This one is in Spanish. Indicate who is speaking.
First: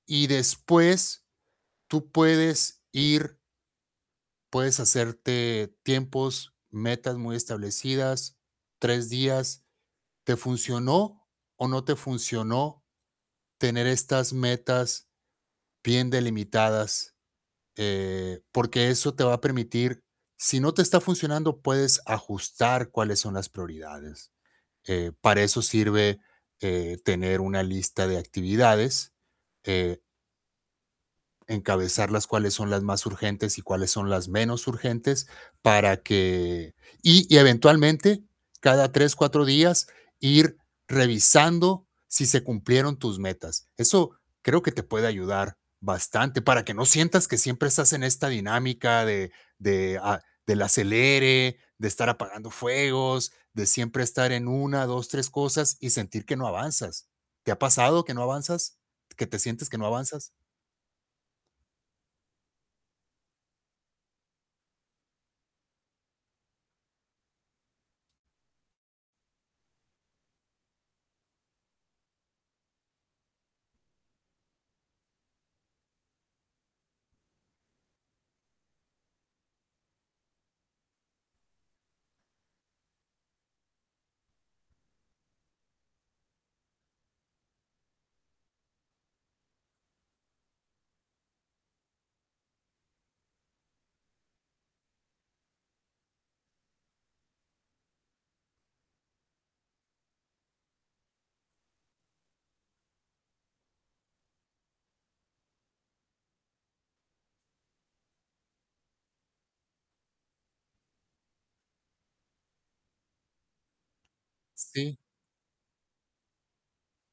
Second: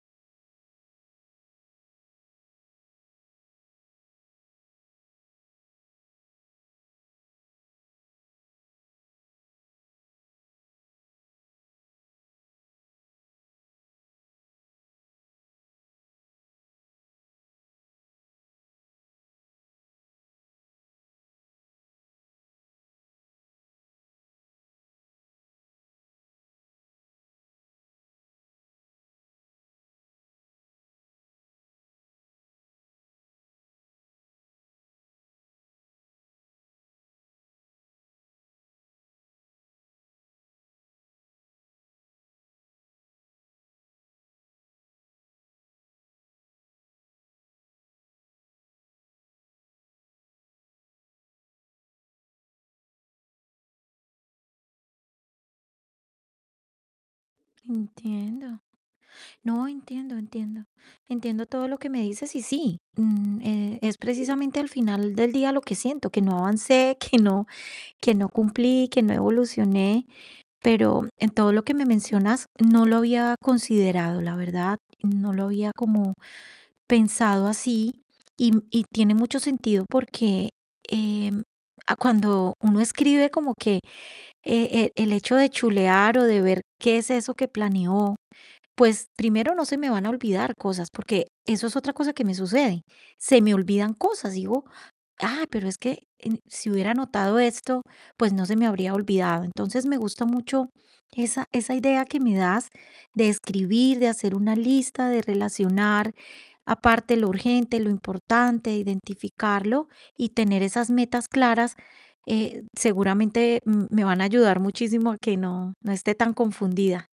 Speaker 1: Y después tú puedes ir puedes hacerte tiempos, metas muy establecidas, 3 días. ¿Te funcionó, o no te funcionó? Tener estas metas, bien delimitadas. Eh, porque eso te va a permitir, si no te está funcionando, puedes ajustar, cuáles son las prioridades. Eh, para eso sirve, eh, tener una lista de actividades, eh encabezarlas cuáles son las más urgentes, y cuáles son las menos urgentes, para que y y eventualmente, cada 3, 4 días, ir revisando, si se cumplieron tus metas, eso creo que te puede ayudar bastante, para que no sientas, que siempre estás en esta dinámica, de de a del acelere, de estar apagando fuegos, de siempre estar en 1, 2, 3 cosas, y sentir que no avanzas, ¿te ha pasado que no
Speaker 2: Entiendo.
Speaker 1: avanzas? ¿Qué te
Speaker 2: No,
Speaker 1: sientes que no
Speaker 2: entiendo,
Speaker 1: avanzas?
Speaker 2: entiendo. Entiendo todo lo que me dices, y sí, mm, eh, es precisamente, al final del día lo que siento, que no avancé, que no que no cumplí, que no evolucioné. Pero, en todo lo que me mencionas, no lo había considerado, la verdad, no lo había como pensado así. Y y tiene mucho sentido. porque, em, ah, cuando uno escribe, como que e e el hecho de chulear, o de ver, qué es eso que planeó, pues, primero, no se me van a olvidar cosas, porque eso es otra cosa que me sucede, se me olvidan cosas, digo: "Ah, pero es que en si hubiera anotado esto, pues, no se me habría olvidado". Entonces, me gustó mucho, esa esa idea que me das, de escribir, de hacer una lista, de relacionar aparte, lo urgente, lo importante, identificarlo. Y tener esas metas claras, eh, seguramente, mm, me van a ayudar
Speaker 1: Sí.
Speaker 2: muchísimo, que no no esté tan confundida.